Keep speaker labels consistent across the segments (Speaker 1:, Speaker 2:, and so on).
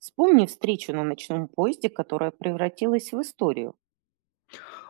Speaker 1: Вспомни встречу на ночном поезде, которая превратилась в историю.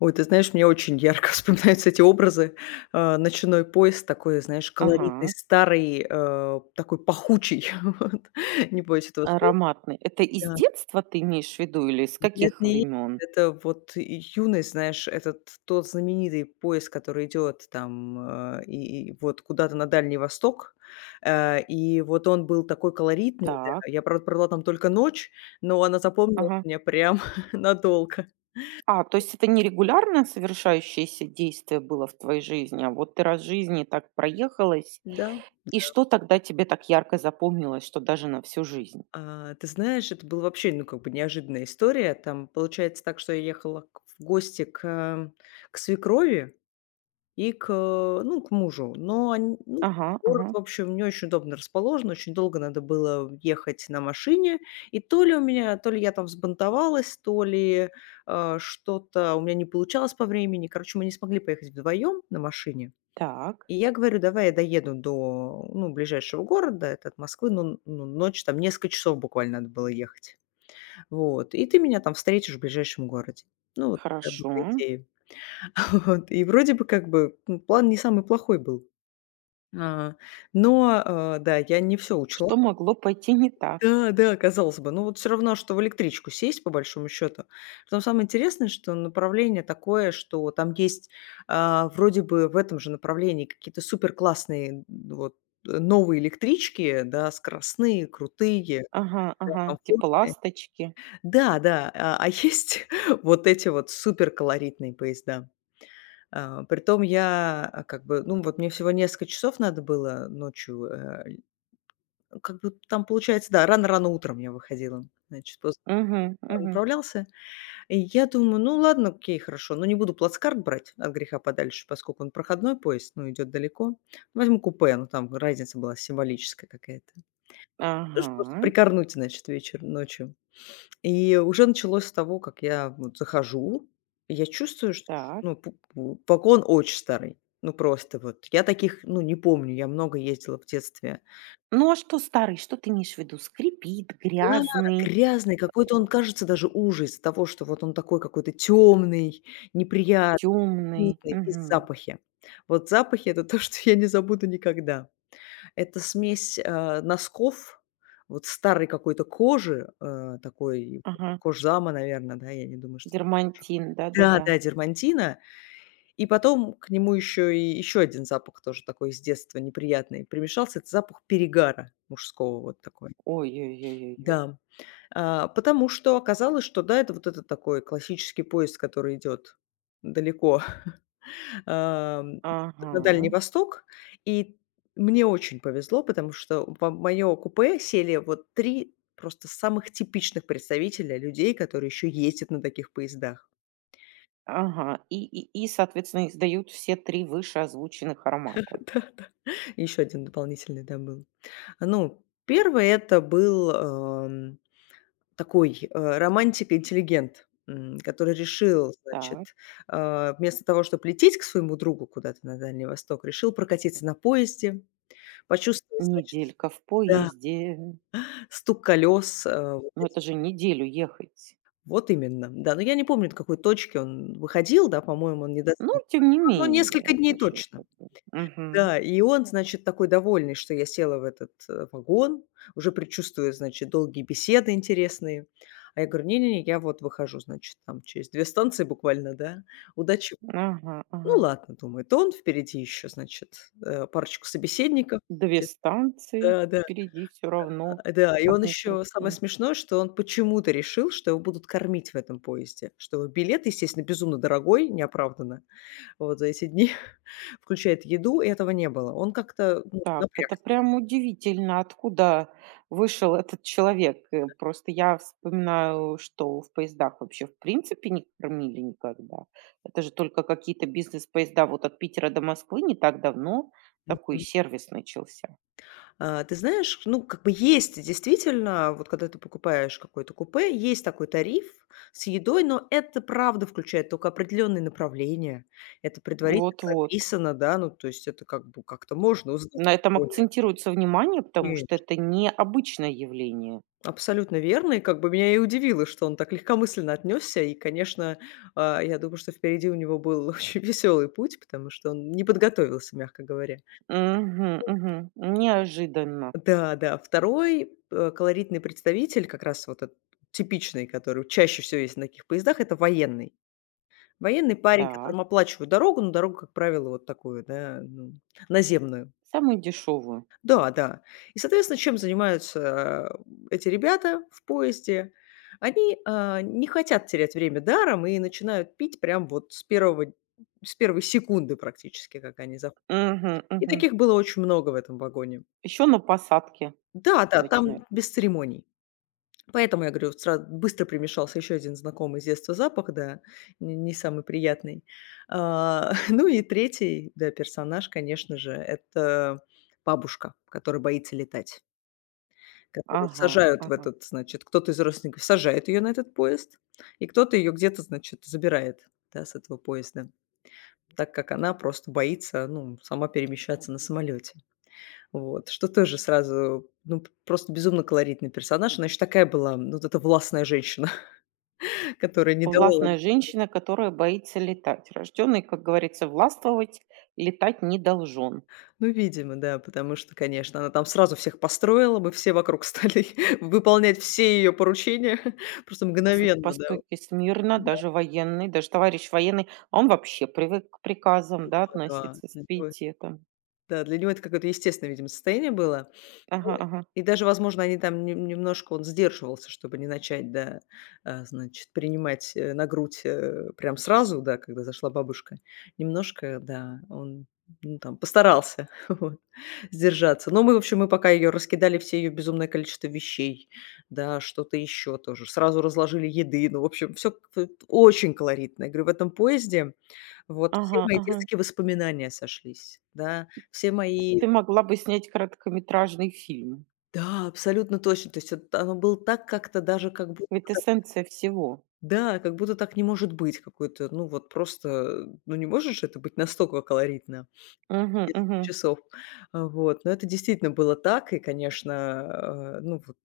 Speaker 2: Ой, ты знаешь, мне очень ярко вспоминаются эти образы. Ночной поезд такой, знаешь, колоритный,
Speaker 1: Ага,
Speaker 2: старый, такой пахучий. Вот. Не боюсь этого слова.
Speaker 1: ароматный. Это из
Speaker 2: Да.
Speaker 1: детства ты имеешь в виду или с
Speaker 2: Нет,
Speaker 1: каких
Speaker 2: нет,
Speaker 1: времен?
Speaker 2: это вот юность, знаешь, этот тот знаменитый поезд, который идет там и вот куда-то на Дальний Восток. И вот он был такой колоритный. Да.
Speaker 1: Так,
Speaker 2: Я, правда, провела там только ночь, но она запомнилась
Speaker 1: ага.
Speaker 2: мне прям надолго.
Speaker 1: А, то есть это не регулярно совершающееся действие было в твоей жизни, а вот ты раз в жизни так проехалась,
Speaker 2: Да.
Speaker 1: и что тогда тебе так ярко запомнилось, что даже на всю жизнь?
Speaker 2: Ты знаешь, это была вообще, ну, как бы неожиданная история. Там получается так, что я ехала в гости к, к свекрови и к, ну, к мужу. Но ну,
Speaker 1: Ага,
Speaker 2: город,
Speaker 1: ага,
Speaker 2: в общем, не очень удобно расположен. Очень долго надо было ехать на машине. И то ли у меня, то ли я там взбунтовалась, то ли что-то у меня не получалось по времени. Короче, мы не смогли поехать вдвоем на машине.
Speaker 1: так,
Speaker 2: И я говорю: "Давай я доеду до, ну, ближайшего города, это от Москвы, ну, ночь, там несколько часов буквально надо было ехать. Вот, и ты меня там встретишь в ближайшем городе". Ну, вот такая была
Speaker 1: хорошо.
Speaker 2: идея. Вот, и вроде бы как бы, ну, план не самый плохой был. А, но, да, я не все учла.
Speaker 1: Что могло пойти не так?
Speaker 2: Да, да, казалось бы. Ну, вот все равно, что в электричку сесть, по большому счёту. Но самое интересное, что направление такое, что там есть, вроде бы в этом же направлении какие-то супер классные вот, новые электрички, да, скоростные, крутые,
Speaker 1: Ага,
Speaker 2: да,
Speaker 1: ага, типа
Speaker 2: комфортные.
Speaker 1: ласточки.
Speaker 2: Да, да, а есть вот эти вот супер колоритные поезда. Притом я, как бы, ну, вот мне всего несколько часов надо было ночью, как бы там получается, да, рано-рано утром я выходила. Значит,
Speaker 1: Угу, угу.
Speaker 2: отправлялся. И я думаю: "Ну ладно, окей, хорошо, но не буду плацкарт брать от греха подальше, поскольку он проходной поезд, ну идет далеко. Возьму купе". Ну, там разница была символическая какая-то. Тоже просто
Speaker 1: Ага.
Speaker 2: прикорнуть, значит, вечер ночью. И уже началось с того, как я вот захожу, и я чувствую, что, ш
Speaker 1: Так.
Speaker 2: ну, п п вагон очень старый. Ну, просто вот. Я таких, ну, не помню, я много ездила в детстве.
Speaker 1: Ну, а что старый? Что ты имеешь в виду? Скрипит,
Speaker 2: Да,
Speaker 1: грязный,
Speaker 2: грязный, какой-то он кажется даже уже из-за того, что вот он такой какой-то темный, неприятный.
Speaker 1: темный.
Speaker 2: Вкусный и
Speaker 1: Мгм.
Speaker 2: запахи. Вот запахи- это то, что я не забуду никогда. Это смесь, носков, вот старой какой-то кожи, такой
Speaker 1: Ага.
Speaker 2: кожзама, наверное, да, я не думаю, что.
Speaker 1: Дермантин,
Speaker 2: Да,
Speaker 1: да-да-да.
Speaker 2: да, дермантина. И потом к нему еще и еще один запах тоже такой с детства неприятный примешался. Это запах перегара мужского вот такой.
Speaker 1: Ой-ой-ой-ой-ой.
Speaker 2: Да. Потому что оказалось, что да, это вот этот такой классический поезд, который идет далеко ам,
Speaker 1: Ага.
Speaker 2: на Дальний Восток. И мне очень повезло, потому что в моё купе сели вот 3 просто самых типичных представителя людей, которые еще ездят на таких поездах.
Speaker 1: Ага. И, соответственно, издают все три вышеозвученных аромата.
Speaker 2: Да-да. Еще один дополнительный, да, был. Ну, первый это был, такой, романтик-интеллигент, который решил,
Speaker 1: Так.
Speaker 2: значит, вместо того, чтобы лететь к своему другу куда-то на Дальний Восток, решил прокатиться на поезде, почувствовать, значит.
Speaker 1: Неделька в
Speaker 2: Да.
Speaker 1: поезде.
Speaker 2: Стук колес, вот
Speaker 1: Ну,
Speaker 2: эти
Speaker 1: это же неделю ехать.
Speaker 2: вот именно, да. Но я не помню, до какой точки он выходил, да, по-моему, он не до
Speaker 1: Ну,
Speaker 2: самого,
Speaker 1: тем не
Speaker 2: но
Speaker 1: менее,
Speaker 2: несколько дней
Speaker 1: это же
Speaker 2: точно.
Speaker 1: как бы. Мгм.
Speaker 2: Да, и он, значит, такой довольный, что я села в этот, вагон, уже предчувствуя, значит, долгие беседы интересные. А я говорю: "Не-не-не, я вот выхожу, значит, там через 2 станции буквально, да. Удачи".
Speaker 1: Ага,
Speaker 2: Ну
Speaker 1: ага.
Speaker 2: ладно, думаю то он, впереди еще, значит, парочку собеседников
Speaker 1: Две
Speaker 2: будет.
Speaker 1: станции
Speaker 2: Да-да.
Speaker 1: впереди все равно,
Speaker 2: Да, и
Speaker 1: как
Speaker 2: он
Speaker 1: ни
Speaker 2: еще самое
Speaker 1: крути.
Speaker 2: смешное, что он почему-то решил, что его будут кормить в этом поезде, что билет, естественно, безумно дорогой, неоправданно, вот за эти дни, включает еду, и этого не было. Он как-то, ну,
Speaker 1: Так, это
Speaker 2: напрягся.
Speaker 1: прям удивительно, откуда вышел этот человек. Просто я вспоминаю, что в поездах вообще в принципе не кормили никогда. Это же только какие-то бизнес-поезда вот от Питера до Москвы не так давно такой
Speaker 2: Мгм.
Speaker 1: сервис начался.
Speaker 2: Ты знаешь, ну, как бы есть действительно, вот когда ты покупаешь какое-то купе, есть такой тариф с едой, но это правда включает только определенные направления. Это предварительно
Speaker 1: Вот-вот.
Speaker 2: прописано, да, ну, то есть это как бы как-то можно узнать
Speaker 1: На этом акцентируется внимание, потому
Speaker 2: более.
Speaker 1: что это необычное явление.
Speaker 2: Абсолютно верно. И как бы меня и удивило, что он так легкомысленно отнесся. И, конечно, я думаю, что впереди у него был очень веселый путь, потому что он не подготовился, мягко говоря.
Speaker 1: Мгм, мгм. Неожиданно.
Speaker 2: Да, да. Второй колоритный представитель, как раз вот этот типичный, который чаще всего есть на таких поездах, это военный. Военный парень,
Speaker 1: Так,
Speaker 2: которому оплачивают дорогу, но дорогу, как правило, вот такую, да, ну, наземную.
Speaker 1: самую дешевую.
Speaker 2: Да, да. И, соответственно, чем занимаются эти ребята в поезде? Они не хотят терять время даром и начинают пить прям вот с первой секунды практически, как они заходят. И таких было очень много в этом вагоне.
Speaker 1: Еще на посадке
Speaker 2: Да, да,
Speaker 1: начинают.
Speaker 2: там без церемоний. Поэтому, я говорю, сразу быстро примешался еще один знакомый с детства запах, да, не самый приятный. Ну и третий, да, персонаж, конечно же, это бабушка, которая боится летать. Которую
Speaker 1: Ага,
Speaker 2: сажают в
Speaker 1: ага.
Speaker 2: этот, значит, кто-то из родственников сажает ее на этот поезд, и кто-то ее где-то, значит, забирает, да, с этого поезда, так как она просто боится, ну, сама перемещаться на самолете. Вот, что тоже сразу, ну, п просто безумно колоритный персонаж. Она еще такая была, ну, вот эта властная женщина, которая не давала.
Speaker 1: Властная женщина, которая боится летать. Рожденный, как говорится, властвовать, летать не должен.
Speaker 2: Ну, видимо, да, потому что, конечно, она там сразу всех построила, мы все вокруг стали выполнять все ее поручения просто мгновенно, да. Вот.
Speaker 1: Постойте смирно, даже военный, даже товарищ военный, а он вообще привык к приказам, да,
Speaker 2: Да,
Speaker 1: относиться с
Speaker 2: да.
Speaker 1: пиететом.
Speaker 2: Да, для него это какое-то естественное, видимо, состояние было. Ну,
Speaker 1: Ага, ага,
Speaker 2: и даже, возможно, они там немножко он сдерживался, чтобы не начать, да, значит, принимать, на грудь, прям сразу, да, когда зашла бабушка. Немножко, да, он, ну, там постарался, вот, сдержаться. Но мы, в общем, мы пока ее раскидали, все ее безумное количество вещей, да, что-то еще тоже. Сразу разложили еды. Ну, в общем, все очень колоритно. Я говорю, в этом поезде вот все
Speaker 1: ага,
Speaker 2: мои
Speaker 1: ага.
Speaker 2: детские воспоминания сошлись, да, все мои.
Speaker 1: Ты могла бы снять короткометражный фильм.
Speaker 2: Да, абсолютно точно. То есть это оно было так как-то даже как будто бы
Speaker 1: Ведь
Speaker 2: так,
Speaker 1: эссенция всего.
Speaker 2: да, как будто так не может быть какой-то, ну вот просто, ну не может же это быть настолько колоритно,
Speaker 1: Угу,
Speaker 2: несколько
Speaker 1: угу.
Speaker 2: часов. Вот, но это действительно было так, и, конечно, ну вот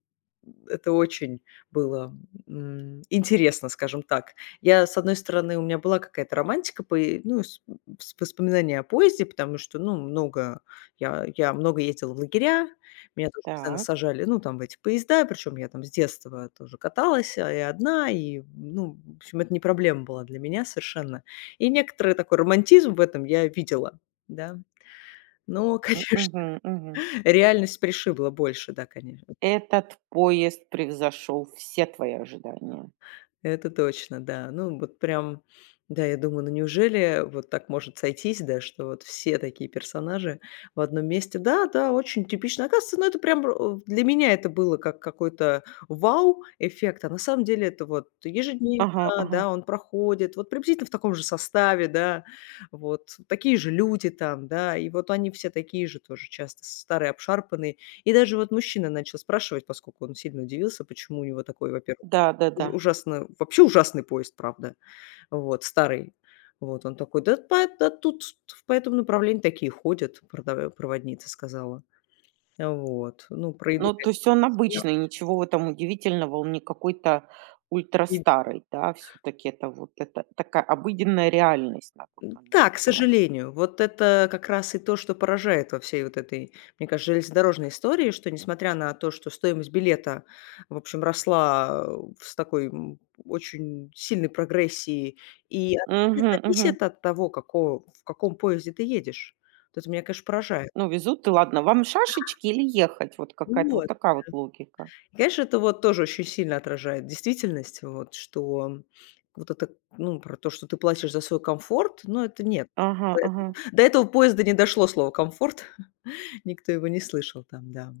Speaker 2: это очень было, интересно, скажем так. Я, с одной стороны, у меня была какая-то романтика, пое ну, с воспоминания о поезде, потому что, ну, много я много ездила в лагеря, меня тоже постоянно
Speaker 1: Так.
Speaker 2: сажали, ну, там, в эти поезда, причем я там с детства тоже каталась, и одна, и, ну, в общем, это не проблема была для меня совершенно. И некоторый такой романтизм в этом я видела, да. Но, конечно,
Speaker 1: Угу, угу.
Speaker 2: реальность пришибла больше, да, конечно.
Speaker 1: Этот поезд превзошел все твои ожидания.
Speaker 2: Это точно, да. Ну, вот прям, да, я думаю, ну неужели вот так может сойтись, да, что вот все такие персонажи в одном месте. Да, да, очень типично. Оказывается, ну это прям для меня это было как какой-то вау-эффект, а на самом деле это вот
Speaker 1: Ага,
Speaker 2: ежедневно,
Speaker 1: ага.
Speaker 2: да, он проходит, вот приблизительно в таком же составе, да, вот такие же люди там, да, и вот они все такие же тоже часто, старые, обшарпанные. И даже вот мужчина начал спрашивать, поскольку он сильно удивился, почему у него такой, во-первых,
Speaker 1: Да, да,
Speaker 2: Уж
Speaker 1: да.
Speaker 2: ужасно, вообще ужасный поезд, правда, вот, старый. Вот он такой: "Да по да тут в по этому направлению такие ходят", — продава проводница сказала. Вот, ну, про еду,
Speaker 1: Ну, то есть он
Speaker 2: конечно.
Speaker 1: обычный, ничего в этом удивительного, он не какой-то ультрастарый, да, все таки это вот это такая обыденная реальность на тот момент
Speaker 2: Да, к
Speaker 1: была.
Speaker 2: сожалению, вот это как раз и то, что поражает во всей вот этой, мне кажется, железнодорожной истории, что несмотря на то, что стоимость билета, в общем, росла с такой очень сильной прогрессией, и она не
Speaker 1: Мгм, мгм.
Speaker 2: зависит от того, какого, в каком поезде ты едешь. Вот это меня, конечно, поражает.
Speaker 1: Ну, везут, и ладно. Вам шашечки или ехать? Вот какая-то вот
Speaker 2: Вот.
Speaker 1: такая вот логика.
Speaker 2: И, конечно, это вот тоже очень сильно отражает действительность, вот, что вот это, ну, про то, что ты платишь за свой комфорт, но это нет.
Speaker 1: Ага, ага.
Speaker 2: Поэтому до этого поезда не дошло слово комфорт. Никто его не слышал там, да.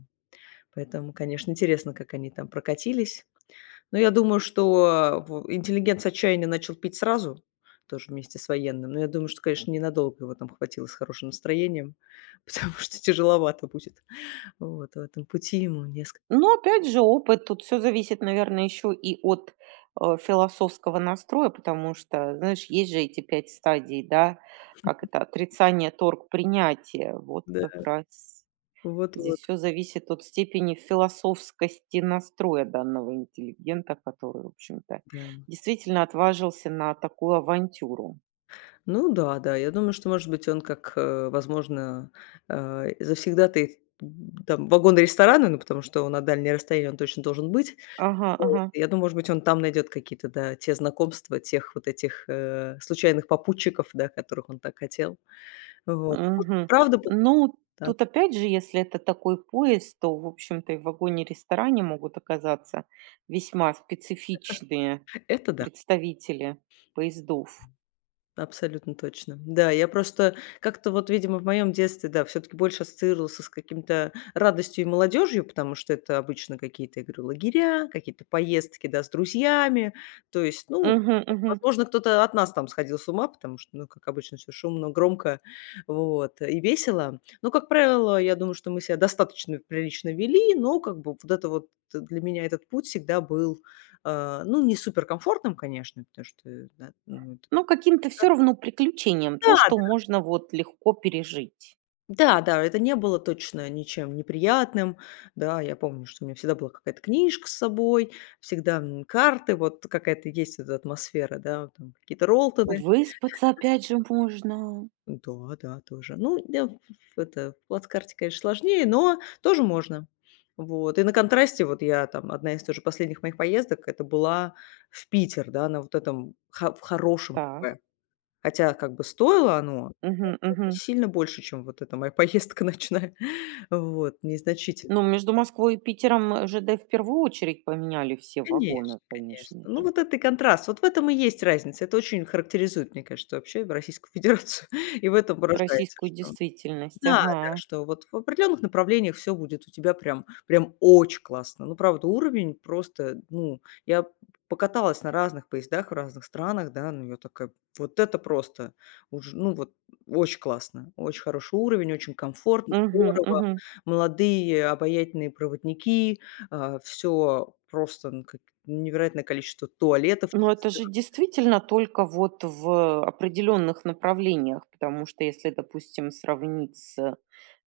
Speaker 2: Поэтому, конечно, интересно, как они там прокатились. Но я думаю, что э, в интеллигент с отчаяния начал пить сразу, тоже вместе с военным. Но я думаю, что, конечно, ненадолго его там хватило с хорошим настроением, потому что тяжеловато будет. Вот, в этом пути ему несколько.
Speaker 1: Ну, опять же, опыт. Тут все зависит, наверное, еще и от, философского настроя, потому что, знаешь, есть же эти 5 стадий, да, как это: отрицание, торг, принятие. Вот
Speaker 2: Да,
Speaker 1: как раз здесь
Speaker 2: вот-вот.
Speaker 1: все зависит от степени философскости настроя данного интеллигента, который, в общем-то,
Speaker 2: Да.
Speaker 1: действительно отважился на такую авантюру.
Speaker 2: Ну да, да, я думаю, что, может быть, он как, возможно, завсегдатый, там, вагона ресторана, ну, потому что он на дальнее расстояние, он точно должен быть.
Speaker 1: Ага, ага.
Speaker 2: Я думаю, может быть, он там найдет какие-то, да, те знакомства, тех вот этих, случайных попутчиков, да, которых он так хотел. Вот. Может быть,
Speaker 1: Мгм.
Speaker 2: правда, по
Speaker 1: Ну,
Speaker 2: да,
Speaker 1: тут опять же, если это такой поезд, то, в общем-то, и в вагоне-ресторане могут оказаться весьма специфичные
Speaker 2: это да.
Speaker 1: представители поездов.
Speaker 2: Абсолютно точно. Да, я просто как-то вот, видимо, в моем детстве, да, все-таки больше ассоциировался с каким-то радостью и молодежью, потому что это обычно какие-то, я говорю, лагеря, какие-то поездки, да, с друзьями. То есть, ну,
Speaker 1: Мгм, мгм.
Speaker 2: возможно, кто-то от нас там сходил с ума, потому что, ну, как обычно, все шумно, громко, вот, и весело. Но, как правило, я думаю, что мы себя достаточно прилично вели, но как бы вот это вот для меня этот путь всегда был, ну, не суперкомфортным, конечно, потому что, да, ну,
Speaker 1: Ну, каким-то все равно приключением, то, что
Speaker 2: это-
Speaker 1: можно вот легко пережить.
Speaker 2: Да, да, это не было точно ничем неприятным. Да, я помню, что у меня всегда была какая-то книжка с собой, всегда карты, вот какая-то есть эта атмосфера, да, там какие-то Ролтоны.
Speaker 1: Выспаться опять же можно.
Speaker 2: Да, да, тоже. Ну, да, в это, в плацкарте, конечно, сложнее, но тоже можно. Вот. И на контрасте, вот я там, одна из тоже последних моих поездок, это была в Питер, да, на вот этом в хорошем
Speaker 1: Так.
Speaker 2: купе. Хотя как бы стоило оно
Speaker 1: Мгм, мгм.
Speaker 2: сильно больше, чем вот эта моя поездка ночная. Вот, незначительно.
Speaker 1: Ну, между Москвой и Питером ЖД в первую очередь поменяли все вагоны,
Speaker 2: Конечно, конечно.
Speaker 1: конечно
Speaker 2: Ну,
Speaker 1: же.
Speaker 2: вот это и контраст. Вот в этом и есть разница. Это очень характеризует, мне кажется, вообще Российскую Федерацию. И в этом выражается,
Speaker 1: Российскую
Speaker 2: что.
Speaker 1: действительность,
Speaker 2: Да, да,
Speaker 1: ага.
Speaker 2: что вот в определенных направлениях все будет у тебя прям очень классно. Ну, правда, уровень просто, ну, я покаталась на разных поездах в разных странах, да, ну, я такая: "Вот это просто уж, ну, вот очень классно, очень хороший уровень, очень комфортно,
Speaker 1: Мгм,
Speaker 2: здорово,
Speaker 1: мгм.
Speaker 2: молодые обаятельные проводники, все просто, ну, как невероятное количество туалетов
Speaker 1: Но это же
Speaker 2: чистых".
Speaker 1: действительно только вот в определенных направлениях, потому что если, допустим, сравнить с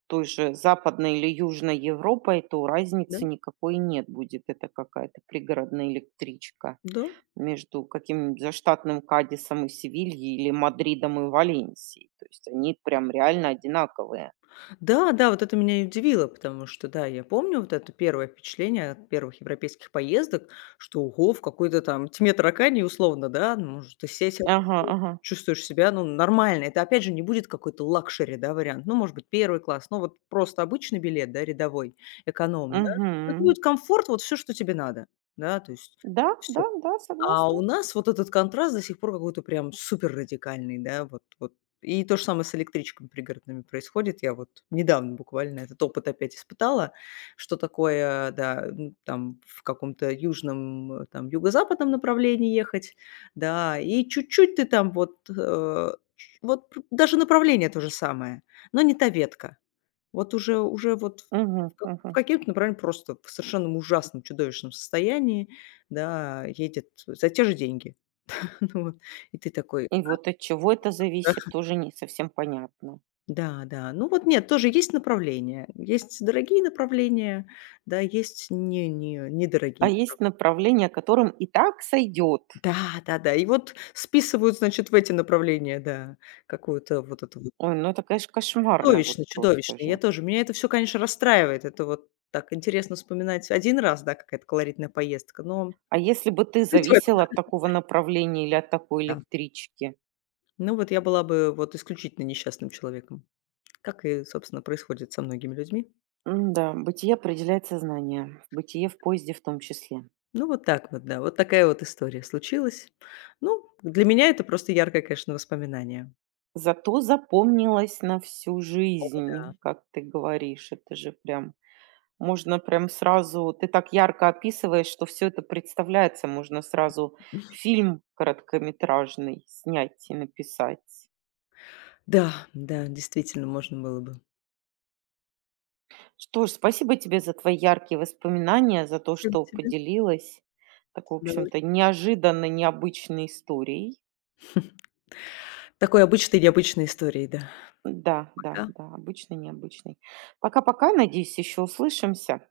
Speaker 1: той же Западной или Южной Европой, то
Speaker 2: Да,
Speaker 1: разницы никакой нет будет. Это какая-то пригородная электричка.
Speaker 2: да.
Speaker 1: Между каким-нибудь заштатным Кадисом и Севильей или Мадридом и Валенсией. То есть они прям реально одинаковые.
Speaker 2: Да, да, вот это меня и удивило, потому что, да, я помню вот это первое впечатление от первых европейских поездок, что ого, в какой-то там тьме таракани, условно, да, ну, может, ты сесть,
Speaker 1: Ага, ага.
Speaker 2: чувствуешь себя, ну, нормально. Это, опять же, не будет какой-то лакшери, да, вариант. Ну, может быть, первый класс, ну, вот просто обычный билет, да, рядовой, эконом, да. Это
Speaker 1: Мгм.
Speaker 2: будет комфорт, вот все, что тебе надо, да, то есть
Speaker 1: Да, да, да,
Speaker 2: а
Speaker 1: согласна.
Speaker 2: у нас вот этот контраст до сих пор какой-то прям супер радикальный, да, вот. И то же самое с электричками пригородными происходит. Я вот недавно буквально этот опыт опять испытала, что такое, да, там в каком-то южном, там юго-западном направлении ехать, да, и чуть-чуть ты там вот, вот даже направление то же самое, но не та ветка. Вот уже вот
Speaker 1: Мгм,
Speaker 2: в
Speaker 1: мгм.
Speaker 2: каким-то, например, просто в совершенно ужасном, чудовищном состоянии, да, едет за те же деньги. Ну вот. И ты такой:
Speaker 1: И вот от чего это зависит, тоже не совсем понятно.
Speaker 2: "Да, да". Ну вот нет, тоже есть направления. Есть дорогие направления, да, есть не не
Speaker 1: А
Speaker 2: недорогие.
Speaker 1: есть направление, которым и так сойдет.
Speaker 2: Да, да-да. И вот списывают, значит, в эти направления, да, какую-то вот эту вот.
Speaker 1: Ой, ну это, конечно, кошмарно вот
Speaker 2: Чудовищно,
Speaker 1: просто
Speaker 2: чудовищно.
Speaker 1: же.
Speaker 2: Я тоже меня это все, конечно, расстраивает. Это вот так интересно вспоминать один раз, да, какая-то колоритная поездка, но
Speaker 1: А если бы ты
Speaker 2: жить в.
Speaker 1: зависела от такого направления или от такой
Speaker 2: Да.
Speaker 1: электрички?
Speaker 2: Ну вот я была бы вот исключительно несчастным человеком, как и, собственно, происходит со многими людьми.
Speaker 1: Да, бытие определяет сознание. Бытие в поезде в том числе.
Speaker 2: Ну вот так вот, да, вот такая вот история случилась. Ну, для меня это просто яркое, конечно, воспоминание.
Speaker 1: Зато запомнилось на всю
Speaker 2: О да.
Speaker 1: жизнь, как ты говоришь. Это же прям можно прям сразу ты так ярко описываешь, что все это представляется. Можно сразу фильм короткометражный снять и написать.
Speaker 2: Да, да, действительно, можно было бы.
Speaker 1: Что ж, спасибо тебе за твои яркие воспоминания, за то,
Speaker 2: Спасибо
Speaker 1: что
Speaker 2: тебе.
Speaker 1: поделилась такой, в
Speaker 2: С
Speaker 1: общем-то,
Speaker 2: удовольствием.
Speaker 1: неожиданно необычной историей.
Speaker 2: Такой обычной необычной историей, да.
Speaker 1: Да, да,
Speaker 2: Пока.
Speaker 1: да, обычной, необычной. Пока-пока. Надеюсь, еще услышимся.